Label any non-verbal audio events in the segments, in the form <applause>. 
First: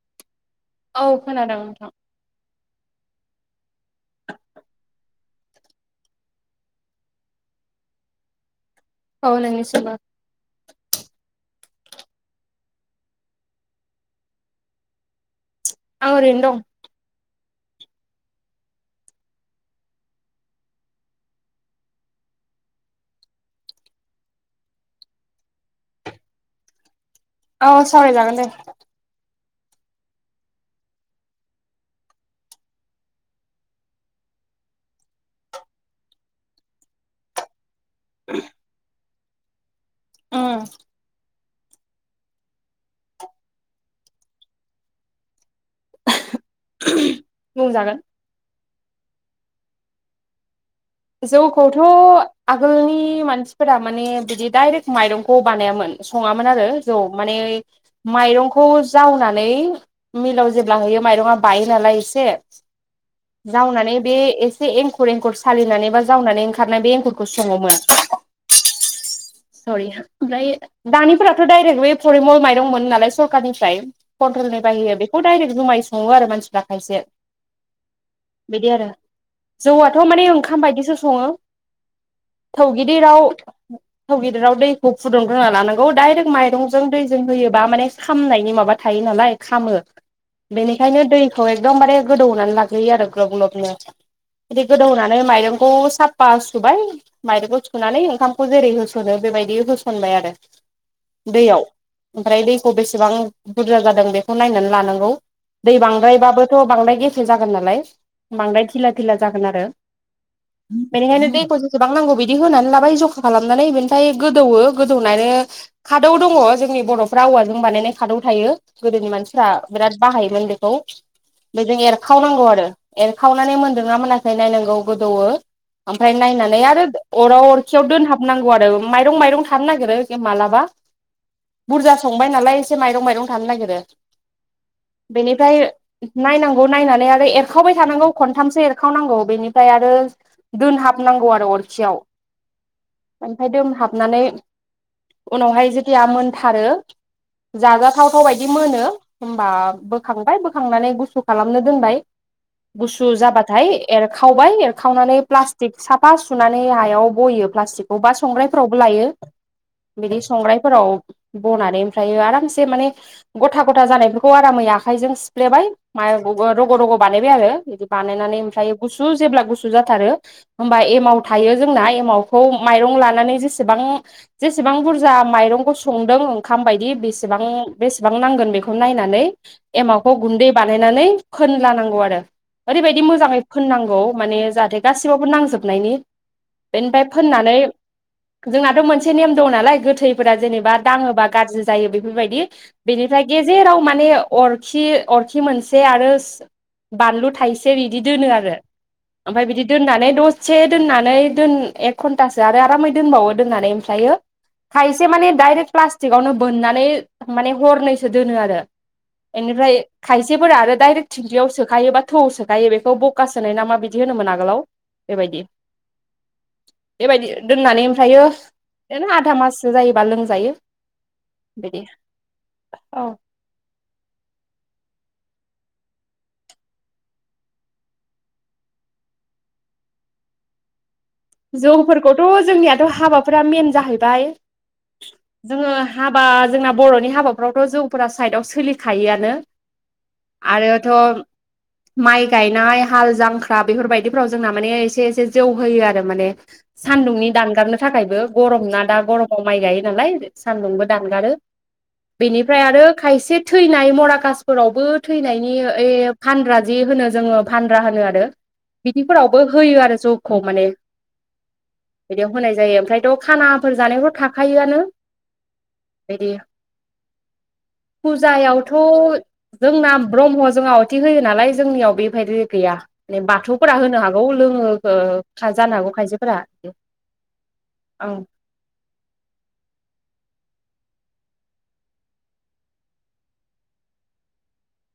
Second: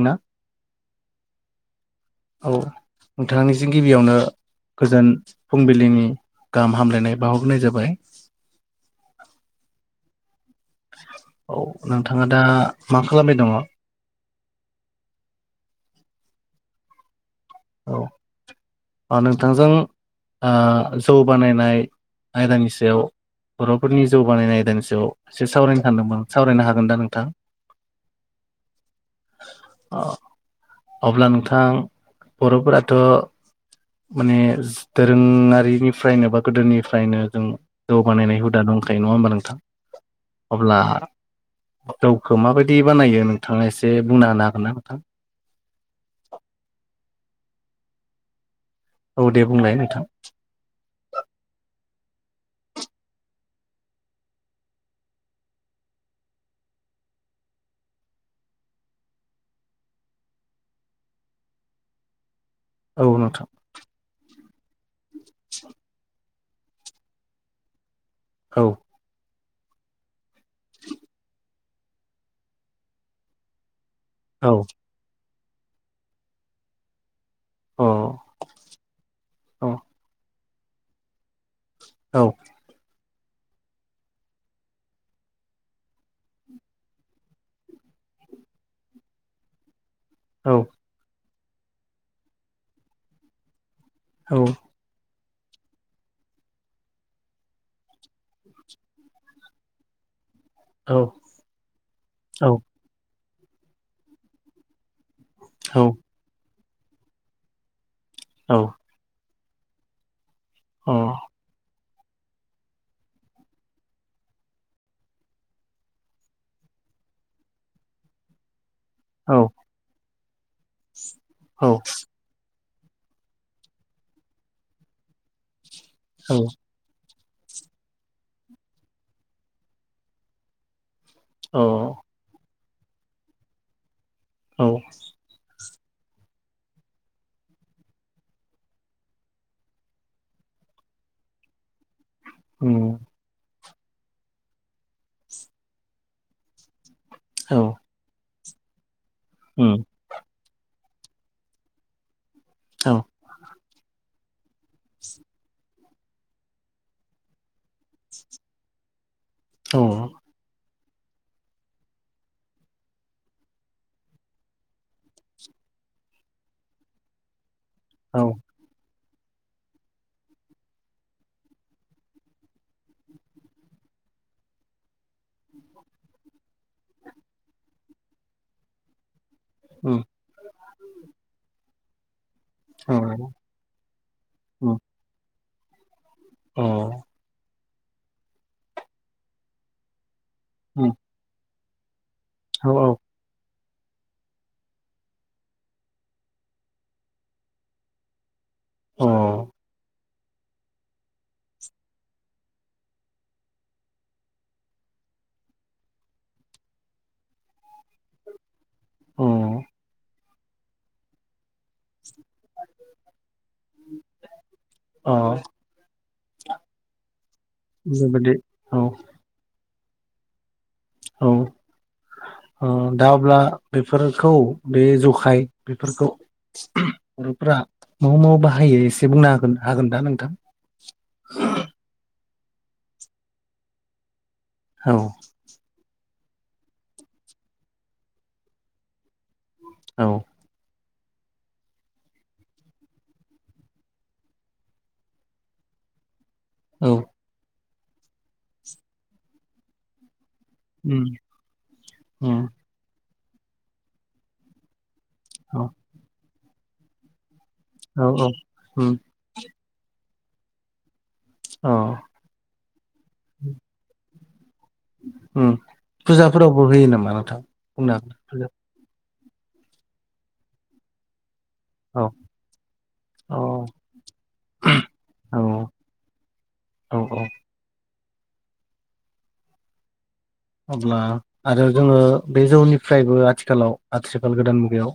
ना औ खोनादों नोंथां। औ नोंथांनिसिम गिबियावनो गोजोन फुंबिलिनि गाहाम हामलायनाय बाहरग्रोनाय जाबाय। औ नोंनिसिमबो औ नोंथाङा दा मा खालामबाय दङ? <inaudible> औ ओरैनो दं। औ नोंथांजों ओ जौ बानायनाय आयदानि सायाव बर'फोरनि जौगानायनाय आयदानि सायाव एसे सावरायनो सानदोंमोन सावरायनो हागोन दा नोंथां? औ सावराय जागोन दे। अब्ला नोंथां बर'फोराथ' माने दोरोङारिनिफ्रायनो बा गोदोनिफ्रायनो जों जौगानायनाय हुदा दङ दंखायो नङा होमबा नोंथां उम। अब्ला जौखौ माबायदि बानायो नोंथाङा एसे बुंना होनो हागोन ना नोंथां। बुंजागोन। औ दे बुंलाय नोंथां। जौखौथ' आगोलनि मानसिफोरा माने बिदि दाइरेक्ट माइरंखौ बानायामोन। सङामोन आरो जौ माने माइरंखौ जावनानै मिलाव जेब्ला है यो माइरंआ बायो नालाय एसे औ नोंथां जावनानै बे एसे एंखुर एंखुर सालिनानै बा जावनानै ओंखारनाय बे एंगुरखौ सङोमोन। औ सरि ओमफ्राय दानिफोराथ' डायरेक्ट बे फरिमल माइरंमोन नालाय सरखारारनिफ्राय। औ कन्ट्रलनि बाहायो बेखौ डाइरेक्ट जुमायै सङो आरो मानसिफ्रा खायसे। अ बिदि आरो अ जौआथ' माने ओंखाम बायदिसो सङो। औ थौ गिदिराव थाव गिदिराव दैखौ फुदुंग्रोना लानांगौ डाइरेक्ट माइरंजों दैजों होयोबा माने खामनायनि माबा थायो। नालाय खामो। औ बेनिखायनो दैखौ एकदमबारे गोदौनानै लाग्रोयो आरो ग्लब ग्लबनो बिदि गोदौहोनानै नाय माइरंखौ साफा सुबाय माइरंखौ सुनानै ओंखामखौ जेरै होस सनो बेबायदि होसनबाय आरो औ दैयाव ओमफ्राय औ दैखौ बेसेबां बुरजा जादों बेखौ नायनानै लानांगौ दै औ अ औ बांद्रायबाबोथ' बांद्राय गेफे जागोन नालाय बांद्राय धिला धिला जागोन आरो बेनिखायनो दैखौ बेसेबां नांगौ बिदि होनानै लाबाय जखा खालामनानै बे फाय गोदौवो गोदौनानै खादौ दङ जोंनि बर'फ्रा औवाजों बानायनाय खादौ थायो। गोदोनि मानसिफ्रा बिराद बाहायोमोन बेखौ औ बेजों एरखावनांगौ आरो एरखावनानै मोनदों ना मोनाखै नायनांगौ गोदौवो ओमफ्राय नायनानै आरो अराव अरखियाव दोनहाबनांगौ आरो माइरं माइरं थानो नागिरो मालाबा औ अ बुरजा संबाय नालाय एसे माइरं माइरं थानो नागिरो औ बेनिफ्राय नायनांगौ नायनानै आरो एरखावबाय थानांगौ खनथामसो एरखावनांगौ बेनिफ्राय आरो दोनहाबनांगौ आरो अरखियाव औ हाबनानै उनावहाय जेथिया मोनथारो औ जाजाथावथाव बाय दि मोनो होमबा उम बोखांबाय बोखांनानै गुसु खालामनो दोनबाय औ गुसु जाबाथाय एरखावबाय एरखावनानै प्लास्टिक साफा सुनानै हायाव बयो प्लास्टिकखौ बा संग्रायफोरावबो लायो औ बिदि संग्रायफोराव बनानै ओमफ्राय आरामसे माने गथा गथा जानायफोरखौ आरामै आखाइजों सिफ्लेबाय मानि रग रग बानायबाय आरो औ बानायनानै ओमफ्राय गु सु जेब्ला गुसु जाथारो होमब्ला एमाव थायो जोंना एमावखौ माइरं लानानै बेसेबां जेसेबां बुरजा माइरंखौ संदों ओंखाम बायदि बेसेबां बेसेबां नांगोन। बेखौ नायनानै उम एमावखौ गुन्दै बानायनानै फोनलानांगौ आरो ओरैबायदि औ मोजाङै फोननांगौ माने उम जाहाथे गासैबावबो नांजोबनायनि अ बेनिफ्राय फोननानै जोंनाथ' मोनसे नेम दं नालाय गोथैफोरा जेनेबा उम दाङोबा गाज्रि जायो बे बेफोरबायदि औ बेनिफ्राय गेजेराव माने अरखि अरखि मोनसे आरो बानलु थाइसे बिदि दोनो आरो औ ओमफ्राय बिदि दोननानै ददसे दोननानै दोन एक घन्टासो आरो आरामै दोनबावो दोननानै ओमफ्रियो खायसे माने दडाइरेक्ट प्लास्टिकआवनो बोननानै माने हरनैसो दोनो आरो अ इनिफ्राय खायसेफोरा आरो दाइरेक्ट थिंख्यियाव सोखायोबाथ थौआव सोखायो बेखौ बखा सोनाय ना मा बिदि होनोमोन आगोलाव अ बेबायदि बेबायदि दोननानै ओमफ्रायो बेबायदि औ बिदिनो आधा माससो जायोबा लोंजायो। औ बिदि अ दा औ अब्ला बेफोरखौ बे ज खाय बेफोरखौ बर'फ्रा मोव मोव बाहायो एसे बुंनो हागो हागोन दा नोंथां जौफोरखौथ' जोंनियाथ' हाबाफोरा मेन जाहैबाय औ जोङो हाबा जोंना बर'नि हाबाफ्रावथ' जौफोरा साइदआव सोलिखायोआनो औ आरो द' माइ गायनाय हाल जांख्रा बेफोरबायदिफोराव जोंना माने एसे एसे जौ होयो आरो माने औ सान्दुंनि दानगारनो थाखायबो गरम ना दा गरमाव माइ गायो नालाय सान्दुंबो उम दानगारो उम बेनिफ्राय आरो खायसे थैनाय मराकासफोरावबो थैनायनि औ ओइ फानग्रा जि होनो जोङो फानग्रा होनो औ आरो औ उम बिदिफोरावबो होयो आरो जौखौ माने औ बिदियाव होनाय जायो ओमफ्रायथ' खानाफोर जानायफोर था खायोआनो उम बिदि फुजाफोरावबो होयो नामा नोंथां बुंनो हागोन फुजा फुजायावथ' जोंना ब्रह्म जों आवथि होयो नालाय जोंनियाव औ बेबायदि गैया। माने औ बाथौ फोरा होनो हागौ लोंङोखो औ होनो हागौ खायसेफोरा औ औ ओ। अब्ला आरो जोङो बे जौनिफ्रायबो आथिखालाव आथिखाल गोदान मुगायाव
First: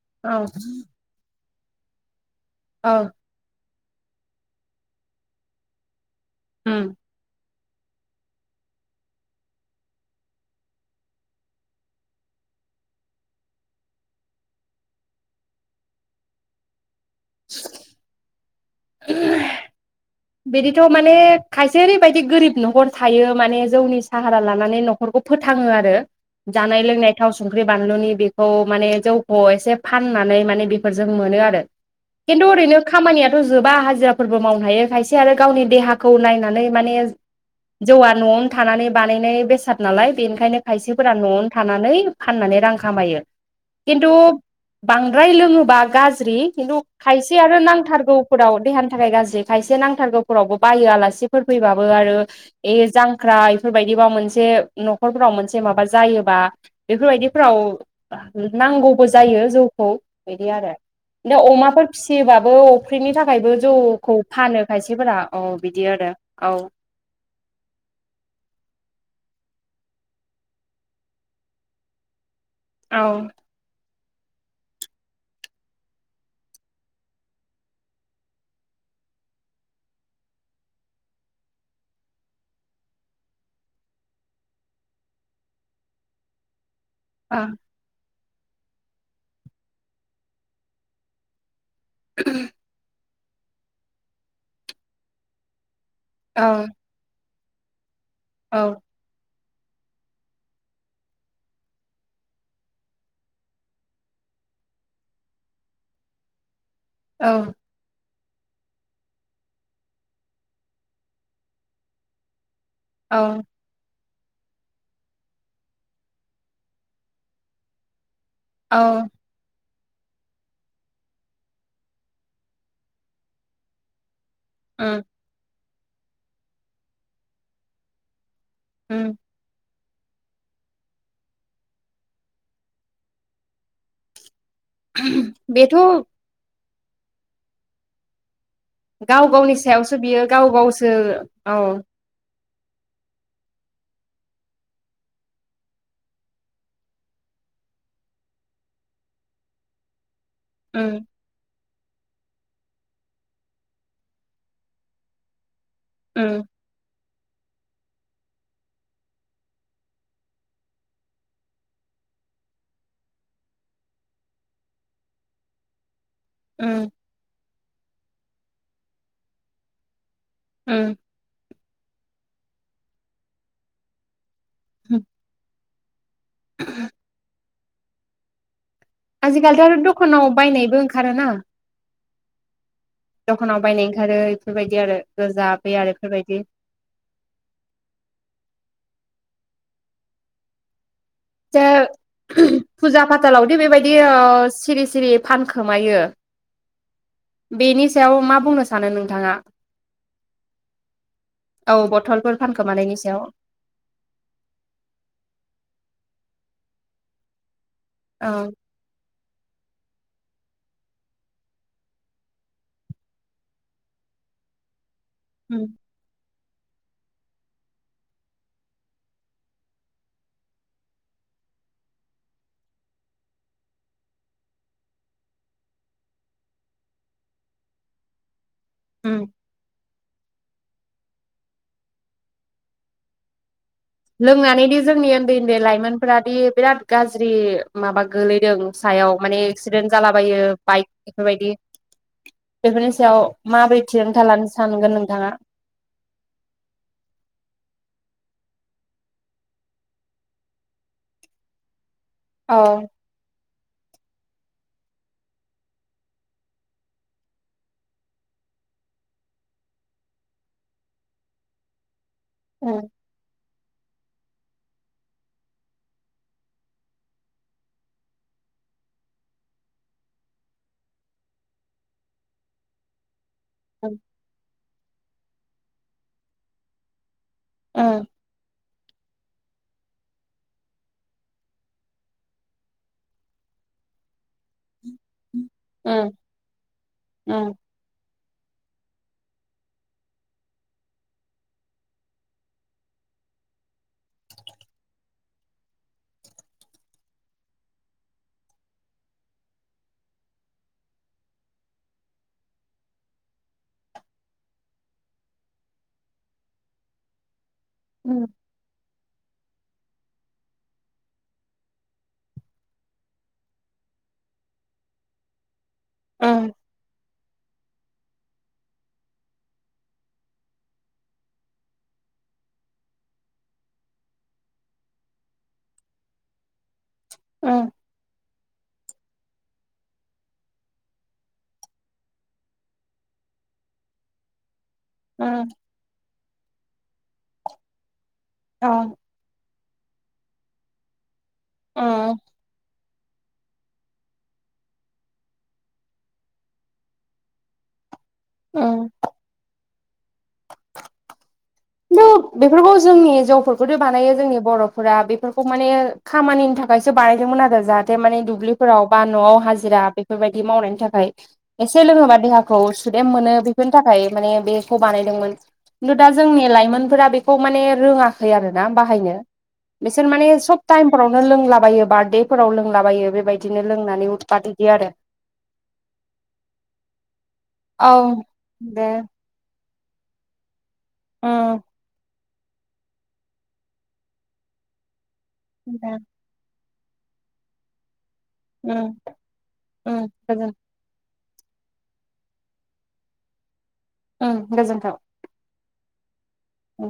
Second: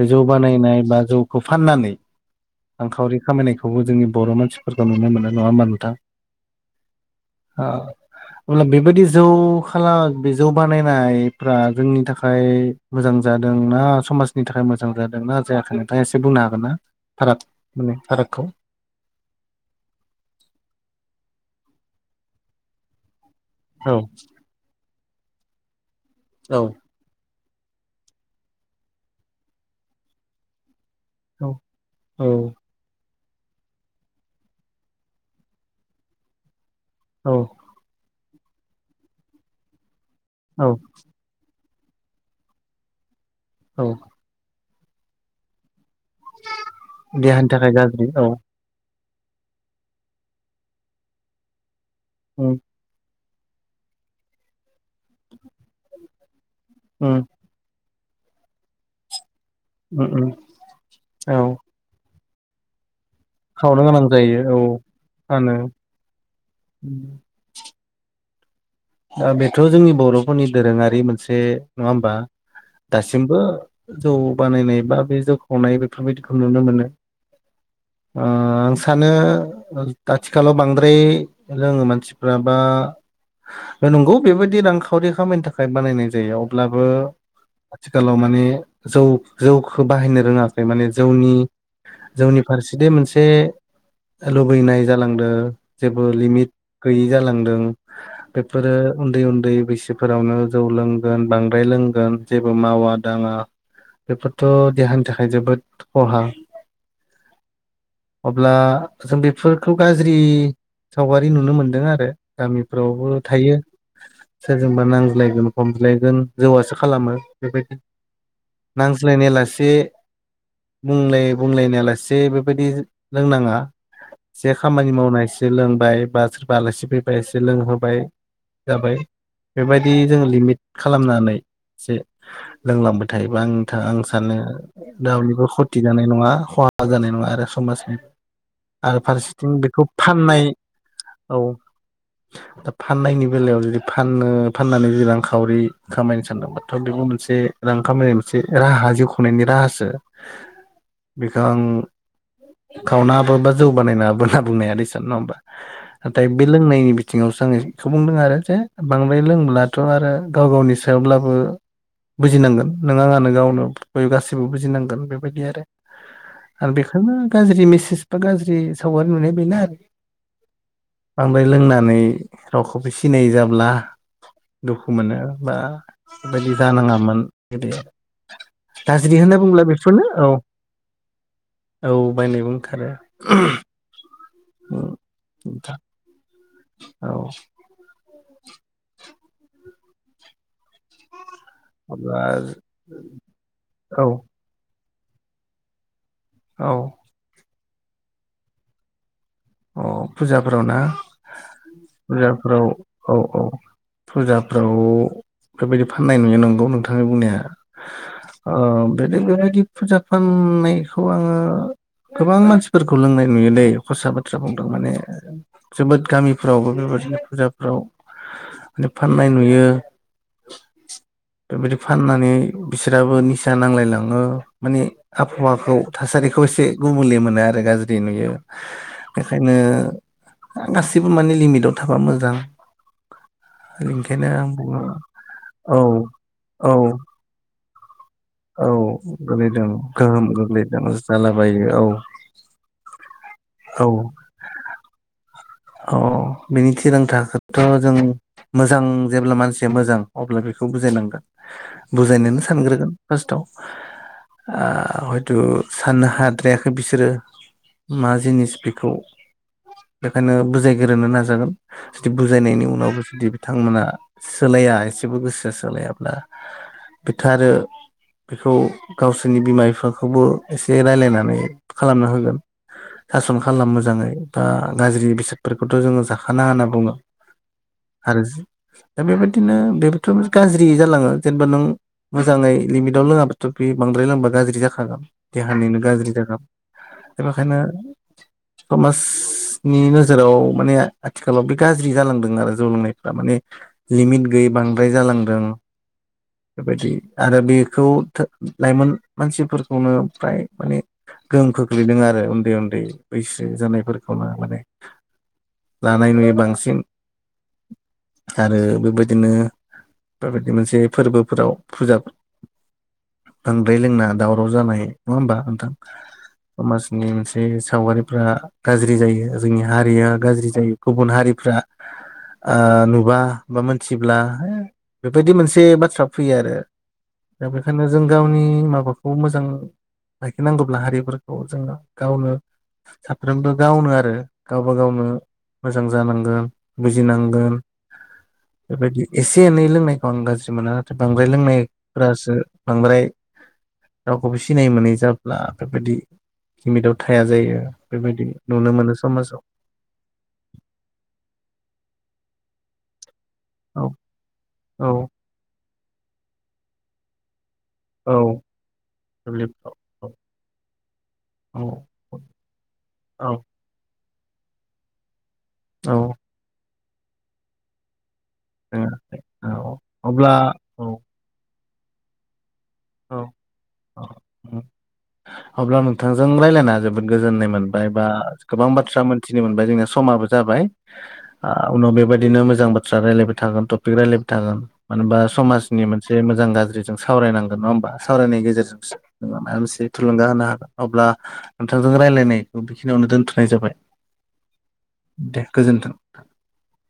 बे जौ औ बानायनाय बा जौखौ फाननानै औ रांखावरि खामायनायखौ बेखौबो जोंनि बर' मानसिफोरखौ नुनो मोनो नङा होमा नोंथां। हम ओ अब्ला बेबायदि जौ खालाय बि जौ बानायनायफ्रा जोंनि थाखाय मोजां जादों ना समाजनि थाखाय मोज मोजां जादोंना जायाखै नोंथाङा एसे बुंनो हागोन ना भाराग माने भारागखौ‌ बिदिथ' माने खायसे ओरैबायदि गोरिब न'खर थायो। माने औ जौनि साहारा लानानै न'खरखौ फोथांओ आरो औ जानाय लोंनायफोरखौ थाव सं संख्रि बानलुनि बेखौ माने जौखौ एसे फाननानै मानि बे फोरजों मोनो आरो खिन्थु औ ओैनो खामानियाथ' जोबा हाजिराफोरबो मावनो हायो खायसे आरो गावनि देहाखौ नायनानै माने औ जौआ। न'आवनो थानानै बानायनाय बेसाद नालाय बेनिखायनो औ खायसेफोरा न'आवनो थानानै फाननानै रां खामायो औ खिन्थु बांद्राय लोङोबा गाज्रि खिन्थु खायसे देहानि आरो थाखाय गाज्रि औ नांथारगौफोराव देहानि थाखाय गाज्रि खायसे नां नाथारगौ फोर्बोफोरावबो बायो आलासिफोर फैबाबो आरो उम ए जां ख्रा इफोरबायदिबा मोनसे न'खरफोराव मोनसे माबा जायोबा उम बेफोरबायदिफोराव नांगौबो जायो जौखौ उम उम बिदि आरो बि औ अमाफोर फिसियोबाबो फुख्रिनि थाखायबो खावनो गोनां जौखौ जायो औ फानो खायसेफोरा औ फानो बिदि आरो औ। दा बेथ जोंनि बरफोरनि दोरोङारि मोनसे नङा होमबा? औ दासिमबो जौ बानायनाय बा बे जौ खावनाय बेफोरबायदिखौ नुनो मोनो । ओ आं सानो आथिखालाव बांद्राय लोङो मानसिफ्रा बा नंगौ बेबायदि रांखावरि खामायनो थाखाय बानायनाय जायो अब्लाबो औ आथिखालाव मान माने जौ जौखौ बाहायनो रोङाखै माने जौनि जौनि फारसे दि मोनसे एसे लुबैनाय जालांदों जेबो लिमिट औ गैयि जालांदों । जों बेफोरो औ उन्दै उन्दै बिसिफोरावनो जौ लोंगोन बांद्राय लोंगोन जेबो मावा दाङा । बेफोरथ देहानि थाखाय जोबोद खहा। औ अब्ला जों बेफोरखौ गाज्रि सावगारि नुनो मोन्दों आरो गामिफ्रावबो औ थायो। सोरजोंबा नांज्लायगोन खमज्लायगोन जौवासो खालामो बेबायदि औ नांज्लायनायलासे बुंलाय बुंलायनायालासे बेबायदि लोंनाङा। जे खामानि उम मावना एसे लोंबाय बा सोरबा आलासि फैबा एसे लोंहोबाय। जाबाय उम बेबायदि बेदि जोङो लिमिट खालामनानै एसे लोंलांबाय थायोबा आं आं सानो रावनिबो खथि बेथ' जानाय नङा खहा जानाय नङा आरो समाजनि आरो गाव फारसेथिं गावनि बेखौ सायावसो बियो फाननाय गाव गावसो औ फाननायनि बेलायाव जुदि फानो फाननानै जुदि रांखावरि खामायनो सानदोंबाथ बेबो मोनसे रां खामनाय मोनसे राहा जिउ खांनायनि राहासो उम बेखौ आं खावनाङाबो बा जौ बानायनाङाबो होनना बुंनो हाया दसन, नङा होमबा? नाथाय उम बे लोंनायनि बिथिङावसो आङो बेखौ बुंदों आरो जे बांद्राय लोंब्लाथआरो गाव गावनि सायावब्लाबो बुजिनांगोन नों आंनो गावनो बयबो गासिबो बुजिनांगोन बेबायदि आरो आरो उम बेखायनो गाज्रि मेसेज बा गाज्रि सावगारि नुनाया बेनोआरो उम बांद्राय लोंनानै रावखौबो सिनायि जाब्ला दुखु मोनो बा बेबायदि जानाङामोन बेदि गाज्रि होनना बुंब्ला आजिखालिथ' आरो बेफोरनो औ दखानाव बायनायबो ओंखारोना औ बायनाय बुं दखानाव बायनाय ओंखारो बेफोरबायदि आरो गोजा बे नोंथां आरो बेफोरबायदि औ दा अब्ला फुजा फाथालावदि बेबायदि औ ओ सिरि सिरि फानखोमायो औ बेनि सायाव मा बुंनो सानो नोंथाङा? अ फुजाफोराव ना? औ बथलफोर फुजाफ्राव फानखोमानायनि औ सायाव औ फुजाफ्राव बेबायदि फाननाय नुयो नंगौ नोंथां बुंनाया औ ओ बे बेबायदि फुजा फाननायखौ आङो गोबां मानसिफोरखौ लोंनाय नुयोदै खसा बा बाथ्रा बुंदों माने उम जोबोद गामिफ्रावबो बेबायदिनो फुजाफ्राव माने फाननाय नुयो। बेबायदि फाननानै बिसोराबो निसा नांलायलाङो माने आबहावाखौ थासारि खौ एसे गुबुंलि मोनो आरो गाज्रि नुयो । उम बेखायनो गासिबो माने लिमिटाव थाबा मोजां ओंखायनो आं लोंनानैदि बुङो जोंनि उन्दै उन्दै औ लाइमोनफोरादि बिराद औ गाज्रि माबा औ गोलैदों सायाव माने गोलैदों एक्सिडेन्ट गोहोम जालाबायो गोग्लैदों बाइक बेफोरबायदि जालाबायो औ बेफोरनि सायाव औ माबोरै थिरांथा लानो सानगोन नोंथाङा? औ बिनि थिरांथाखौथ जों मोजां जेब्ला मानसिया मोजां अब्ला बेखौ बुजायनांगोन । बुजायनोनो औ सानग्रोगोन फार्स्टआव आ हयथ' साननो हाद्रायाखै बिसोरो मा जिनिस बेखौ खायनो बुजायग्रोनो नाजागोन जुदि बुजायनायनि उम उनावबो जुदि बिथांमोना सोलाया एसेबो गोसोआ सोलायाब्ला बिखो आरो बेखौ गावसोरनि बिमा बिफाखौबो एसे रायलायनानै खालामना होगोन सासन खालाम उम मोजाङै बा गाज्रि बेसादफोरखौथ' जोङो जाखाना होनना बुङो उम आरो जो दा बेबायदिनो बेबोथ' गाज्रि जालाङो जेनेबा नों मोजाङै लिमिटव लोङाबाथ' बे बे बांद्राय लोंबा गाज्रि जाखागोन देहानिनो गाज्रि जागोन दा उम बेखायनो समाज नि नोजोराव माने आथिखालाव बे गाज्रि जालांदों आरो जौ लोंनायफ्रा माने लिमिट गैयै बांद्राय जालांदों बेबायदि आरो बेखौ लाइमोन मानसिफोरखौनो फ्राय माने गोहोम खोख्लैदों आरो उन्दै उन्दै बैसो जानायफोरखौनो माने लानाय नुयो बांसिन उम आरो बेबाय दिनो बेबायदि मोनसे फोरबोफोराव फुजा बांद्राय लोंना दावराव जानाय नङा होमबा नोंथां उम समाजनि मोनसे सावगारिफ्रा गाज्रि जायो। जोंनि हारिया गाज्रि जायो गुबुन हारिफ्रा ओ नुबा बा मोनथिब्ला बेबायदि मोनसे बाथ्रा फैयो आरो दा उम बेखायनो जों गावनि माबाखौ मोजां लाखिनांगौब्ला हारिफोरखौ जोङो गावनो साफ्रोमबो गावनो आरो गावबा गावनो उम मोजां जानांगोन बुजिनांगोन औ बेबायदि एसे एनै लोंनायखौ आं गाज्रि मोना आरो बां द्राय उम लोंनायफोरासो बांद्राय रावखौबो सिनाय मोनै जाब्ला बेफोरबायदि लिमिटाव थाया जायो। बेबायदि नुनो उम मोनो <inaudible> दोत बेफोरखौ जोंनि हिनजावफोरखौथ औ बानायो जोंनि औ बर'फोरा बेफोरखौ माने खामानिनि थाखायसो बानायदोंमोन आरो जाहाथे औ मानिे दुब्लिफोराव बा नवाव दुब्लिफ्राव हाजिरा औ बेफोरबायदि मावनायनि थाखाय एसे लोङोबा देहाखौ सुदेम औ मोनो बेफोरनि थाखाय माने बेखौ बानायदोंमोन खिन्थु औ दा जोंनि लाइमोनफोरा बेखौ माने रोङा खै आरोना बाहायनो औ बिसोर माने अब्ला सब टाइम औ फोरावनो लोंलाबायो बार्देफोरावनो लोंलाबायो औ बेबायदिनो लोंनानै औ उद पाद इदि आरो अब्ला नोंथांजों रायज्लायना जोबोद गोजोननाय मोनबाय औ बा गोबां दे बाथ्रा मोनथिनो मोनबाय जोंनि समाबो जाबाय उम उनाव बेबा दिनो मोजां बाथ्रा रायलायबाय थागोन तपिक रायबाय थागोन मानो होनबा समाजनि दे मोनसे मोजां गाज्रि जों सावरायनांगोन नङा होमबा सावरायनायनि उम गेजेरजोंसो जोङो माबा मोनसे उम थुलुंगा होनो गोजोन हागोन अब्ला नोंथांजों रायलायनायखौ बेखिनियावनो दोनथ'नाय जाबाय। ओं गोजोनथों। दे गोजोन्थों औ